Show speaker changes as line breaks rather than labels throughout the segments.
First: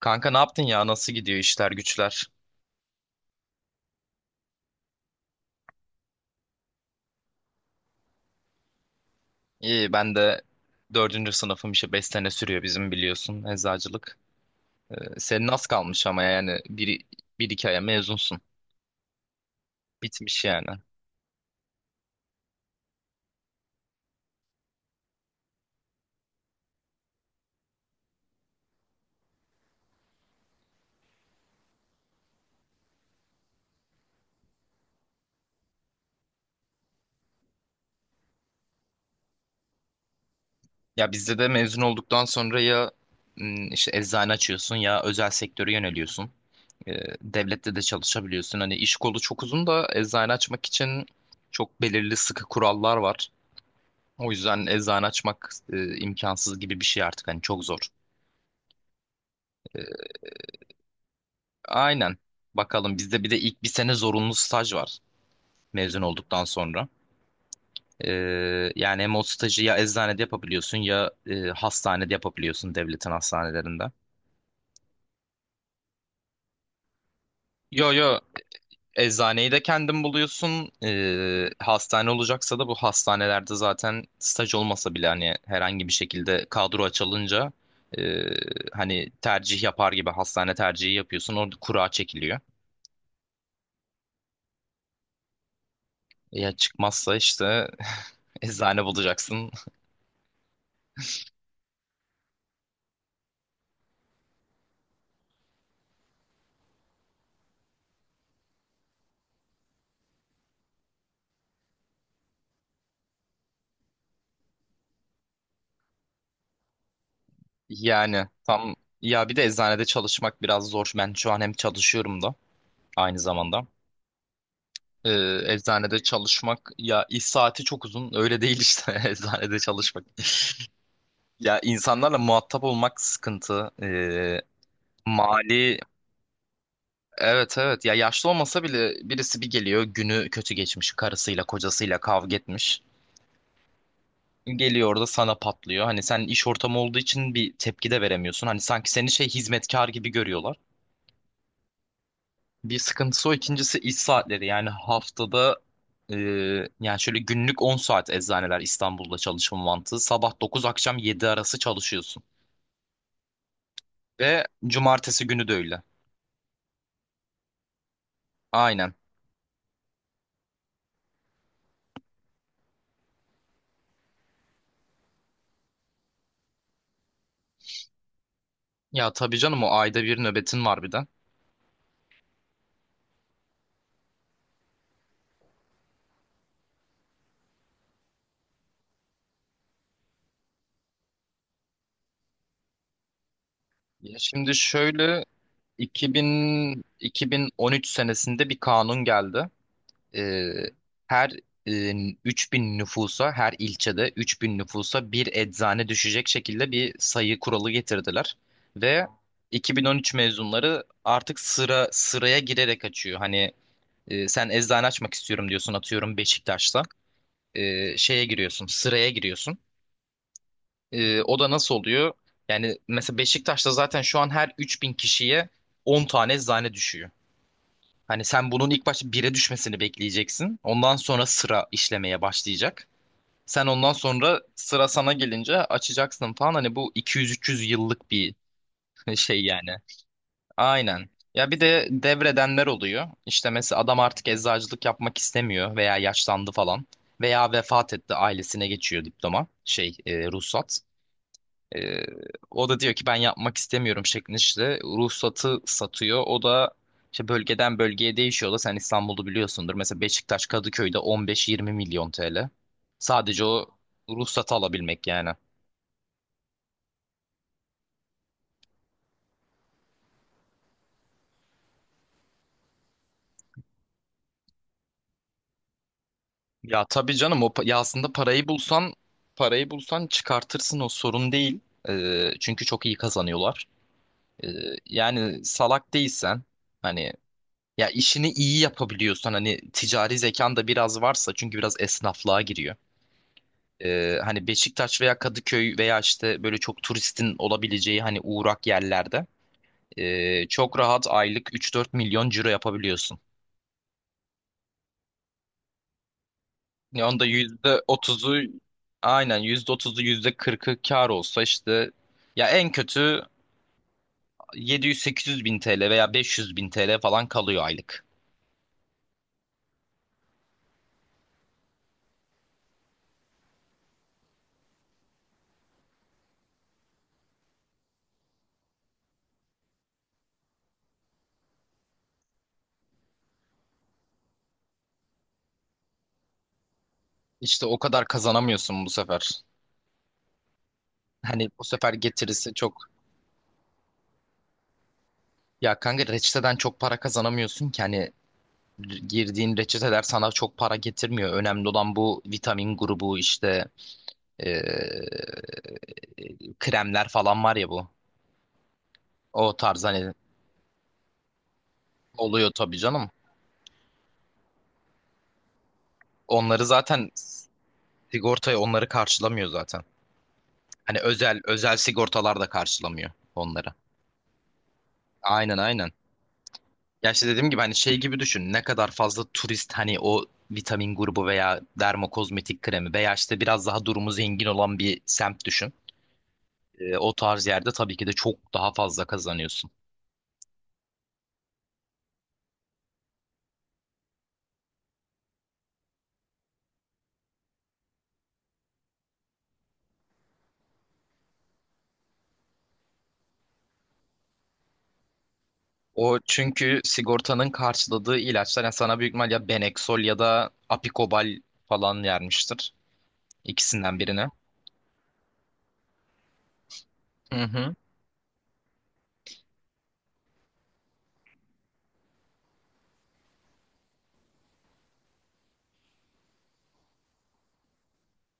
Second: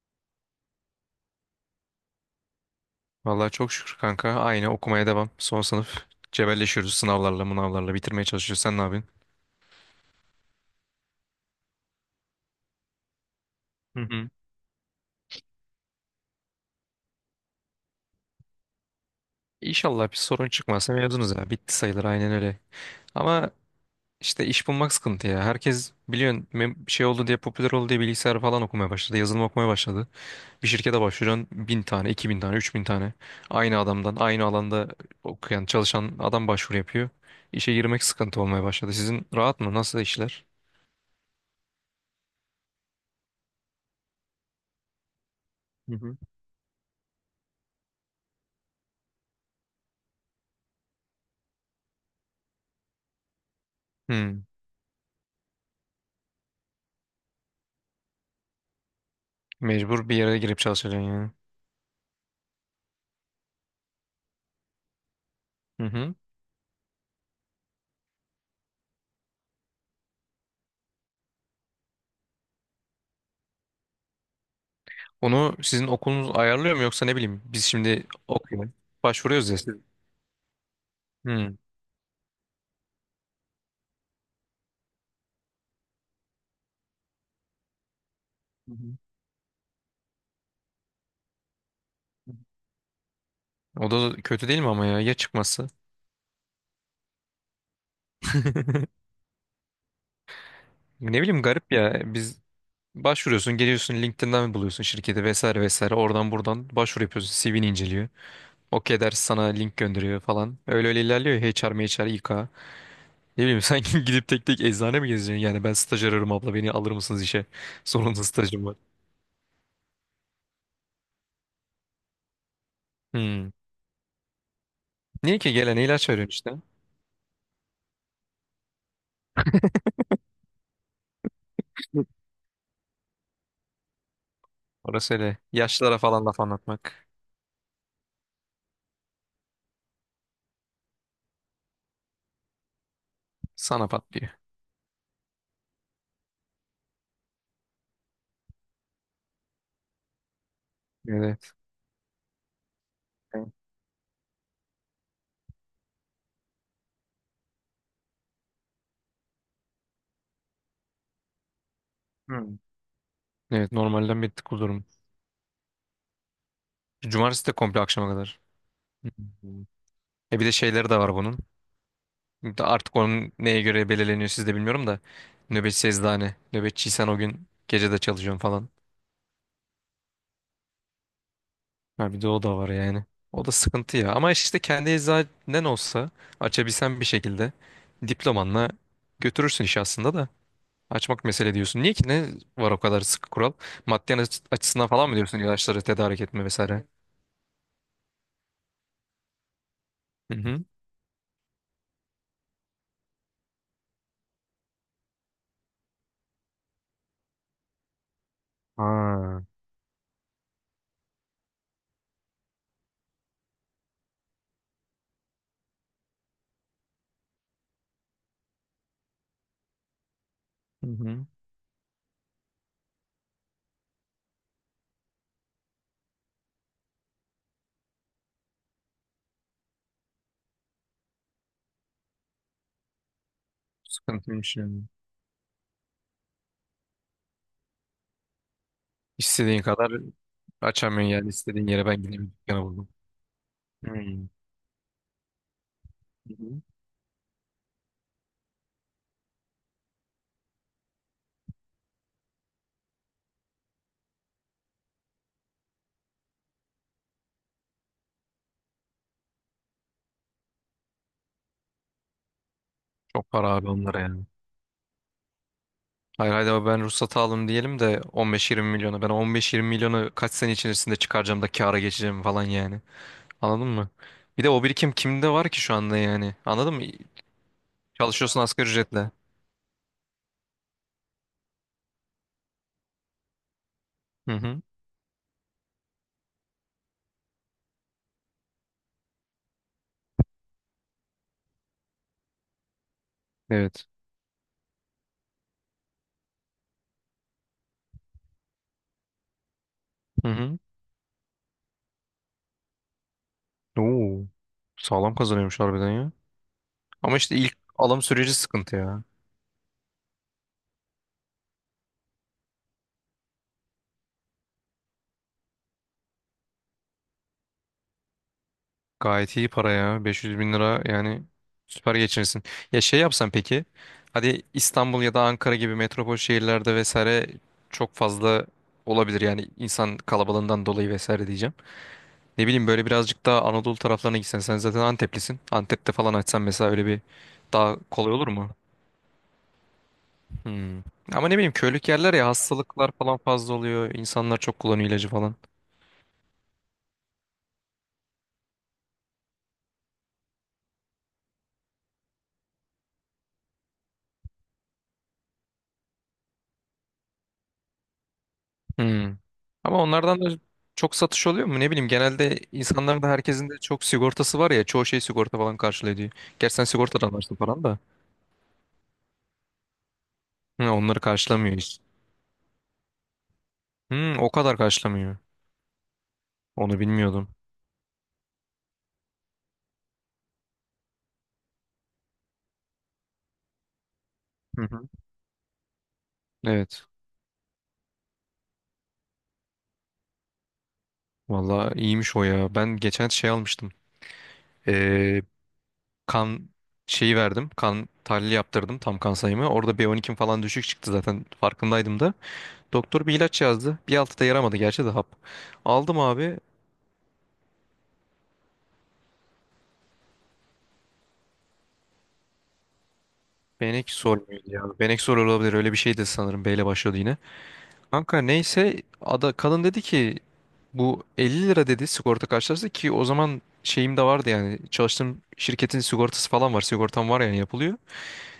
Kanka, ne yaptın ya? Nasıl gidiyor işler güçler?
Vallahi çok şükür kanka. Aynı okumaya devam. Son sınıf. Cebelleşiyoruz sınavlarla, mınavlarla bitirmeye çalışıyoruz. Sen ne yapıyorsun?
İyi, ben de dördüncü sınıfım işte, 5 sene sürüyor bizim, biliyorsun,
Hı
eczacılık.
hı.
Senin az kalmış ama yani bir iki aya mezunsun.
İnşallah bir
Bitmiş
sorun
yani.
çıkmazsa mezunuz ya. Bitti sayılır aynen öyle. Ama işte iş bulmak sıkıntı ya. Herkes biliyorsun şey oldu diye popüler oldu diye bilgisayar falan okumaya başladı. Yazılım okumaya başladı. Bir şirkete başvuruyorsun 1.000 tane, 2.000 tane, 3.000 tane. Aynı adamdan, aynı alanda okuyan, çalışan adam başvuru yapıyor. İşe girmek sıkıntı olmaya başladı. Sizin rahat mı? Nasıl işler?
Ya bizde de mezun olduktan sonra ya işte eczane açıyorsun, ya özel sektöre
Hı hı.
yöneliyorsun. Ee, Devlette de çalışabiliyorsun. Hani iş kolu çok uzun da eczane açmak için çok belirli sıkı kurallar var. O
Hmm.
yüzden eczane açmak imkansız gibi bir şey artık, hani çok zor.
Mecbur bir yere girip çalışacaksın.
Aynen. Bakalım, bizde bir de ilk bir sene zorunlu staj var
Hı
mezun
hı.
olduktan sonra. Ee, Yani hem o stajı ya eczanede yapabiliyorsun, ya hastanede yapabiliyorsun, devletin hastanelerinde.
Onu sizin okulunuz ayarlıyor mu yoksa ne bileyim biz
Yo yo,
şimdi okuyalım.
eczaneyi
Başvuruyoruz ya
de
siz.
kendin buluyorsun.
Hı.
Hastane olacaksa da bu hastanelerde zaten staj olmasa bile hani herhangi bir şekilde kadro açılınca, e,
Hı hı.
hani tercih yapar gibi hastane tercihi yapıyorsun. Orada kura çekiliyor.
O da kötü değil mi ama ya çıkması?
Ya çıkmazsa işte eczane bulacaksın.
Ne bileyim garip ya. Biz başvuruyorsun, geliyorsun LinkedIn'den buluyorsun şirketi vesaire vesaire. Oradan buradan başvuru yapıyorsun. CV'ni inceliyor. Okey der sana link gönderiyor falan. Öyle öyle ilerliyor ya. HR, MHR, İK. Ne bileyim sanki gidip tek tek eczane mi gezeceksin? Yani ben staj arıyorum abla beni alır mısınız işe? Zorunlu
Yani
stajım
tam,
var.
ya bir de eczanede çalışmak biraz zor. Ben şu an hem çalışıyorum da aynı
Hmm.
zamanda. Ee,
Niye ki gelen
Eczanede
ilaç veriyorsun işte?
çalışmak ya, iş saati çok uzun. Öyle değil işte eczanede çalışmak. Ya, insanlarla muhatap olmak sıkıntı.
Orası öyle.
Mali
Yaşlılara falan laf anlatmak
Evet, evet, ya yaşlı olmasa bile birisi bir geliyor, günü kötü geçmiş, karısıyla kocasıyla kavga etmiş.
sana patlıyor.
Geliyor orada sana patlıyor. Hani sen iş ortamı olduğu için bir tepki de veremiyorsun. Hani sanki seni şey, hizmetkar gibi görüyorlar.
Evet.
Bir sıkıntısı o. İkincisi, iş saatleri. Yani haftada e, yani şöyle günlük 10 saat eczaneler İstanbul'da çalışma mantığı. Sabah dokuz, akşam 7 arası çalışıyorsun.
Hı. Evet normalden bir
Ve
tık uzun.
cumartesi günü de öyle.
Cumartesi de komple akşama kadar.
Aynen.
Hı. E bir de şeyleri de var bunun. De artık onun neye göre belirleniyor siz de bilmiyorum da. Nöbetçi eczane. Nöbetçiysen o gün gece de çalışıyorum falan.
Ya tabii canım, o ayda bir nöbetin var bir de.
Ha bir de o da var yani. O da sıkıntı ya. Ama işte kendi eczanen olsa açabilsen bir şekilde diplomanla götürürsün işi aslında da. Açmak mesele diyorsun. Niye ki? Ne var o kadar sıkı kural? Maddi
Ya şimdi
açısından falan mı
şöyle,
diyorsun ilaçları tedarik etme
2000,
vesaire?
2013 senesinde bir kanun geldi.
Hı
e,
hı.
Her e, 3.000 nüfusa, her ilçede 3.000 nüfusa bir eczane düşecek şekilde bir sayı kuralı getirdiler ve
Ha.
2013 mezunları artık sıra sıraya girerek açıyor. Hani sen eczane açmak istiyorum diyorsun, atıyorum Beşiktaş'ta. E, şeye giriyorsun Sıraya giriyorsun.
Hı
E,
hı.
o da nasıl oluyor? Yani mesela Beşiktaş'ta zaten şu an her 3.000 kişiye 10 tane eczane düşüyor. Hani sen bunun ilk başta bire düşmesini bekleyeceksin. Ondan sonra sıra işlemeye başlayacak. Sen ondan sonra
Sıkıntıymış yani.
sıra sana gelince açacaksın falan. Hani bu 200-300 yıllık bir şey
İstediğin
yani.
kadar
Aynen.
açamıyorsun yani.
Ya bir
İstediğin
de
yere ben gideyim bir dükkanı
devredenler
buldum.
oluyor. İşte mesela adam artık
Hmm.
eczacılık yapmak istemiyor veya
Hı
yaşlandı
hı.
falan. Veya vefat etti, ailesine geçiyor diploma, şey, ruhsat. Ee, O da diyor ki ben yapmak istemiyorum şeklinde, işte ruhsatı satıyor. O da işte bölgeden bölgeye değişiyor da, sen İstanbul'u biliyorsundur. Mesela Beşiktaş, Kadıköy'de 15-20 milyon TL.
Çok
Sadece
para
o
abi onlara yani.
ruhsatı alabilmek yani.
Hayır haydi abi ben ruhsatı aldım diyelim de 15-20 milyonu. Ben o 15-20 milyonu kaç sene içerisinde çıkaracağım da kâra geçeceğim falan yani. Anladın mı? Bir de o birikim kimde var ki şu anda yani? Anladın mı?
Ya tabii canım o ya aslında
Çalışıyorsun asgari ücretle.
parayı bulsan çıkartırsın, o sorun değil. Çünkü çok iyi kazanıyorlar.
Hı
Ee,
hı.
Yani salak değilsen, hani ya işini iyi yapabiliyorsan, hani ticari zekan da biraz varsa, çünkü biraz esnaflığa giriyor.
Evet.
Hani Beşiktaş veya Kadıköy veya işte böyle çok turistin olabileceği hani uğrak yerlerde
Hı hı.
çok rahat aylık 3-4 milyon ciro yapabiliyorsun.
Oo, sağlam kazanıyormuş harbiden ya.
Yani
Ama
onda
işte ilk
yüzde
alım süreci
otuzu
sıkıntı ya.
aynen, %30'u, yüzde kırkı kar olsa işte ya en kötü 700-800 bin TL veya 500 bin TL falan kalıyor aylık.
Gayet iyi para ya. 500.000 lira yani süper geçinirsin. Ya şey yapsan peki. Hadi İstanbul ya da Ankara gibi metropol şehirlerde vesaire çok fazla olabilir yani insan kalabalığından dolayı vesaire diyeceğim. Ne bileyim böyle birazcık daha Anadolu taraflarına gitsen sen zaten Anteplisin. Antep'te falan açsan mesela öyle bir
İşte
daha
o kadar
kolay olur mu?
kazanamıyorsun bu sefer.
Hmm. Ama ne
Hani
bileyim
bu
köylük
sefer
yerler ya
getirisi çok,
hastalıklar falan fazla oluyor. İnsanlar çok kullanıyor ilacı falan.
ya kanka, reçeteden çok para kazanamıyorsun ki, hani girdiğin reçeteler sana çok para getirmiyor. Önemli olan bu vitamin grubu işte e, kremler falan var ya bu.
Hmm.
O
Ama
tarz, hani
onlardan da çok satış oluyor mu? Ne bileyim genelde
oluyor tabii
insanların da
canım.
herkesin de çok sigortası var ya çoğu şey sigorta falan karşılıyor diyor. Gerçi
Onları
sen
zaten
sigortadan varsın falan da.
sigortaya, onları karşılamıyor zaten.
Hı,
Hani
onları
özel
karşılamıyor
özel
hiç.
sigortalar da karşılamıyor onları.
Hı, o kadar karşılamıyor.
Aynen, aynen.
Onu
Ya işte
bilmiyordum.
dediğim gibi hani şey gibi düşün. Ne kadar fazla turist, hani o vitamin grubu veya dermokozmetik kremi veya işte biraz daha durumu zengin
Hı
olan
hı.
bir semt düşün.
Evet.
O tarz yerde tabii ki de çok daha fazla kazanıyorsun.
Valla iyiymiş o ya. Ben geçen şey almıştım. Ee, kan şeyi verdim. Kan tahlili yaptırdım tam kan sayımı. Orada B12'm falan düşük çıktı zaten farkındaydım da. Doktor bir ilaç yazdı. Bir altı da yaramadı gerçi de hap. Aldım
O
abi.
çünkü sigortanın karşıladığı ilaçlar, yani sana büyük ihtimal ya Benexol ya da Apikobal falan vermiştir. İkisinden
Benekzor
birine.
muydu ya? Benekzor olabilir. Öyle bir şeydi sanırım. B ile başladı yine.
Hı hı.
Kanka neyse ada, kadın dedi ki bu 50 lira dedi sigorta karşılaştı ki o zaman şeyim de vardı yani çalıştığım şirketin sigortası falan var. Sigortam var yani yapılıyor.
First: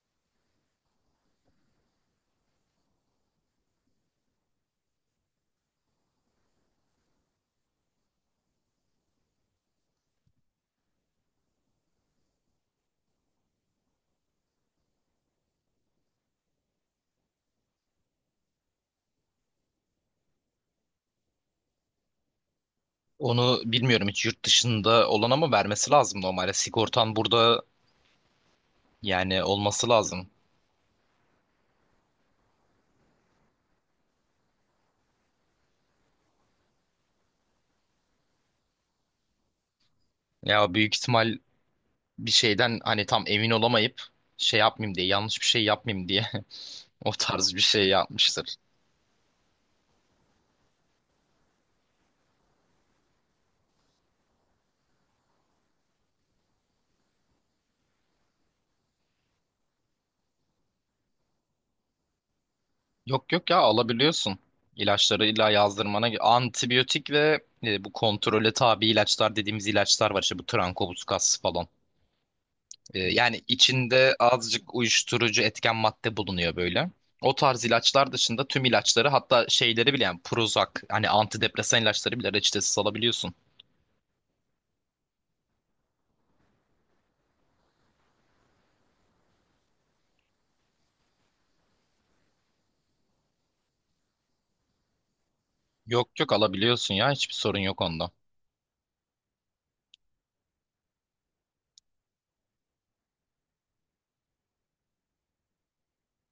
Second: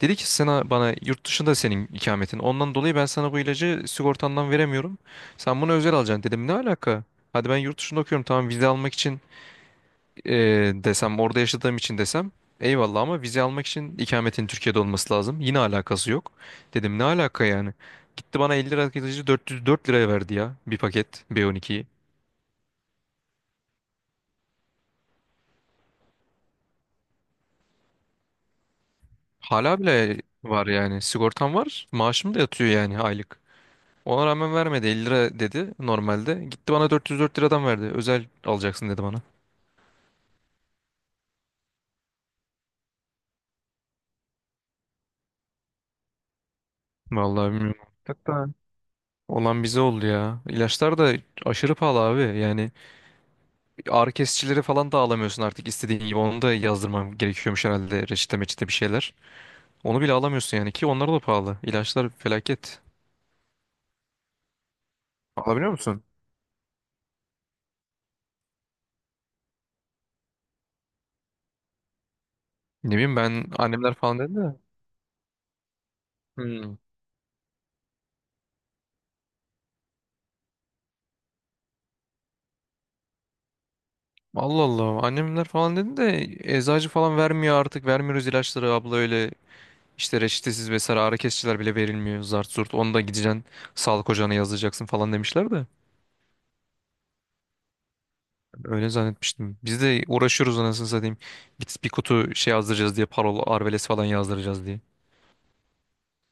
Dedi ki sana bana yurt dışında senin ikametin. Ondan dolayı ben sana bu ilacı sigortandan veremiyorum. Sen bunu özel alacaksın dedim. Ne alaka? Hadi ben yurt dışında okuyorum. Tamam vize almak için e, desem orada yaşadığım için desem eyvallah ama vize almak için ikametin Türkiye'de olması lazım. Yine alakası yok. Dedim ne alaka yani? Gitti bana 50 lira kesici 404 liraya verdi ya bir paket B12'yi.
Onu bilmiyorum hiç, yurt dışında olan ama vermesi lazım normalde. Sigortan burada, yani
Hala
olması
bile
lazım.
var yani sigortam var maaşım da yatıyor yani aylık. Ona rağmen vermedi 50 lira dedi normalde. Gitti bana 404 liradan verdi. Özel alacaksın dedi bana.
Ya büyük ihtimal bir şeyden hani tam emin olamayıp şey yapmayayım diye, yanlış bir şey yapmayayım diye o
Vallahi
tarz bir
bilmiyorum.
şey
Hatta
yapmıştır.
olan bize oldu ya. İlaçlar da aşırı pahalı abi yani. Ağrı kesicileri falan da alamıyorsun artık istediğin gibi. Onu da yazdırmam gerekiyormuş herhalde reçete meçete bir şeyler. Onu bile alamıyorsun yani ki onlar da pahalı. İlaçlar felaket.
Yok, yok, ya alabiliyorsun. İlaçları illa
Alabiliyor musun?
yazdırmana, antibiyotik ve bu kontrole tabi ilaçlar dediğimiz ilaçlar var işte, bu trankobus falan.
Ne bileyim
Yani
ben annemler
içinde
falan dedi de.
azıcık uyuşturucu etken madde bulunuyor
Hmm.
böyle. O tarz ilaçlar dışında tüm ilaçları, hatta şeyleri bile, yani Prozac, hani antidepresan ilaçları bile reçetesiz alabiliyorsun.
Allah Allah annemler falan dedi de eczacı falan vermiyor artık vermiyoruz ilaçları abla öyle işte reçetesiz vesaire ağrı kesiciler bile verilmiyor zart zurt onu da gideceksin sağlık ocağına yazdıracaksın falan demişler de
Yok, yok, alabiliyorsun ya, hiçbir sorun yok onda.
öyle zannetmiştim biz de uğraşıyoruz anasını satayım git bir kutu şey yazdıracağız diye parol arveles falan yazdıracağız diye.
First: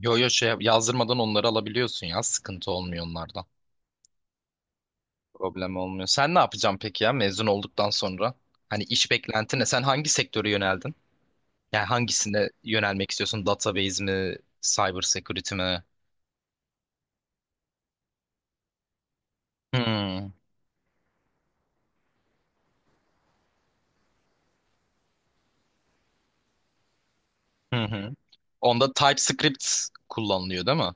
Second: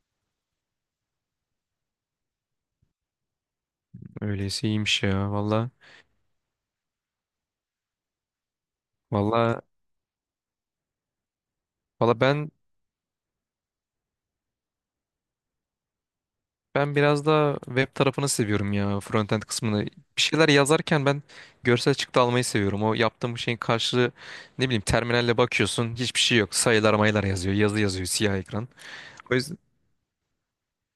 Yo yo, şey yazdırmadan onları alabiliyorsun ya, sıkıntı olmuyor onlarda.
Öyleyse iyiymiş ya.
Problem olmuyor. Sen ne yapacaksın peki ya mezun olduktan sonra? Hani iş beklentin
Valla
ne? Sen hangi sektöre yöneldin? Yani
valla
hangisine
ben
yönelmek istiyorsun? Database mi? Cyber security mi?
ben biraz daha web tarafını seviyorum ya. Frontend kısmını. Bir
Hmm.
şeyler yazarken ben görsel çıktı almayı seviyorum. O yaptığım şeyin karşılığı ne bileyim terminalle bakıyorsun hiçbir şey yok. Sayılar mayılar yazıyor. Yazı
Hı
yazıyor
hı.
siyah ekran.
Onda
O yüzden
TypeScript kullanılıyor değil mi?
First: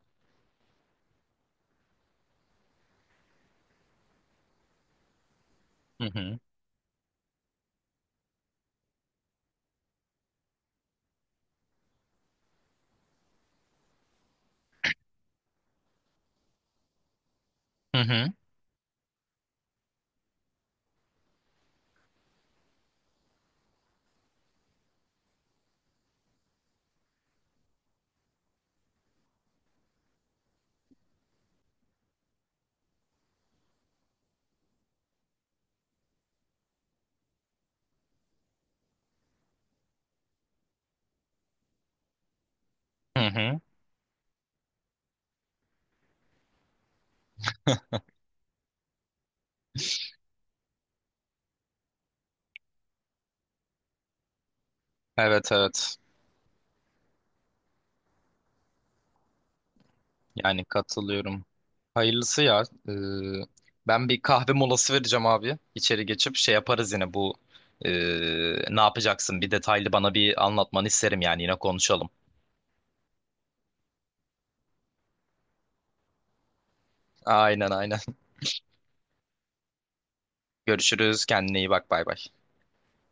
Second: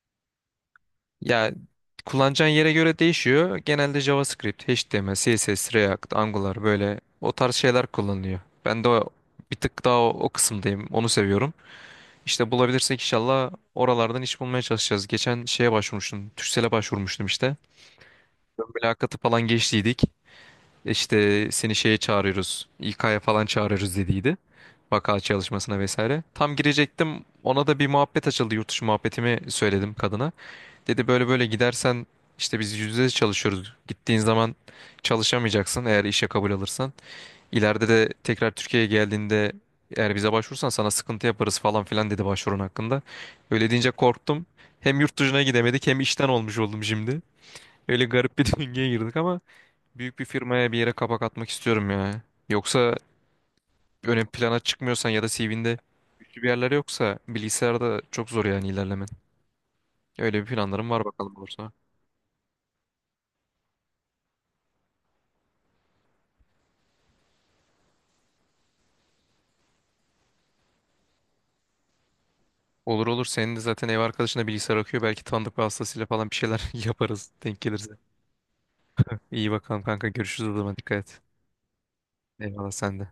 ya kullanacağın yere göre değişiyor. Genelde JavaScript, HTML, CSS,
Hı
React,
hı.
Angular böyle o tarz şeyler kullanılıyor. Ben de bir tık daha o kısımdayım. Onu seviyorum. İşte bulabilirsek inşallah oralardan iş bulmaya çalışacağız. Geçen şeye başvurmuştum. Türksel'e başvurmuştum işte.
Hı hı.
Ön mülakatı falan geçtiydik. İşte seni şeye çağırıyoruz. İK'ya falan çağırıyoruz dediydi. Vaka çalışmasına vesaire. Tam girecektim. Ona da bir muhabbet açıldı. Yurt dışı muhabbetimi söyledim kadına. Dedi böyle böyle gidersen işte biz %100 çalışıyoruz. Gittiğin zaman çalışamayacaksın eğer işe kabul alırsan. İleride de tekrar Türkiye'ye geldiğinde eğer bize başvurursan sana sıkıntı yaparız falan filan dedi başvurun hakkında.
Hı hı.
Öyle deyince korktum. Hem yurt dışına gidemedik hem işten olmuş oldum şimdi. Öyle garip bir döngüye girdik ama büyük bir firmaya bir yere kapak atmak istiyorum ya. Yoksa ön plana çıkmıyorsan ya da
Evet,
CV'nde
evet.
güçlü bir yerler yoksa bilgisayarda çok zor yani ilerlemen. Öyle bir
Yani
planlarım var bakalım
katılıyorum.
olursa.
Hayırlısı ya. Ee, Ben bir kahve molası vereceğim abi. İçeri geçip şey yaparız, yine bu ee, ne yapacaksın? Bir detaylı bana bir anlatmanı isterim yani, yine konuşalım.
Olur olur senin de zaten ev arkadaşına bilgisayar okuyor. Belki tanıdık vasıtasıyla falan bir şeyler yaparız denk
Aynen,
gelirse.
aynen.
İyi bakalım kanka görüşürüz o zaman dikkat et.
Görüşürüz. Kendine iyi bak. Bay bay.
Eyvallah sen de.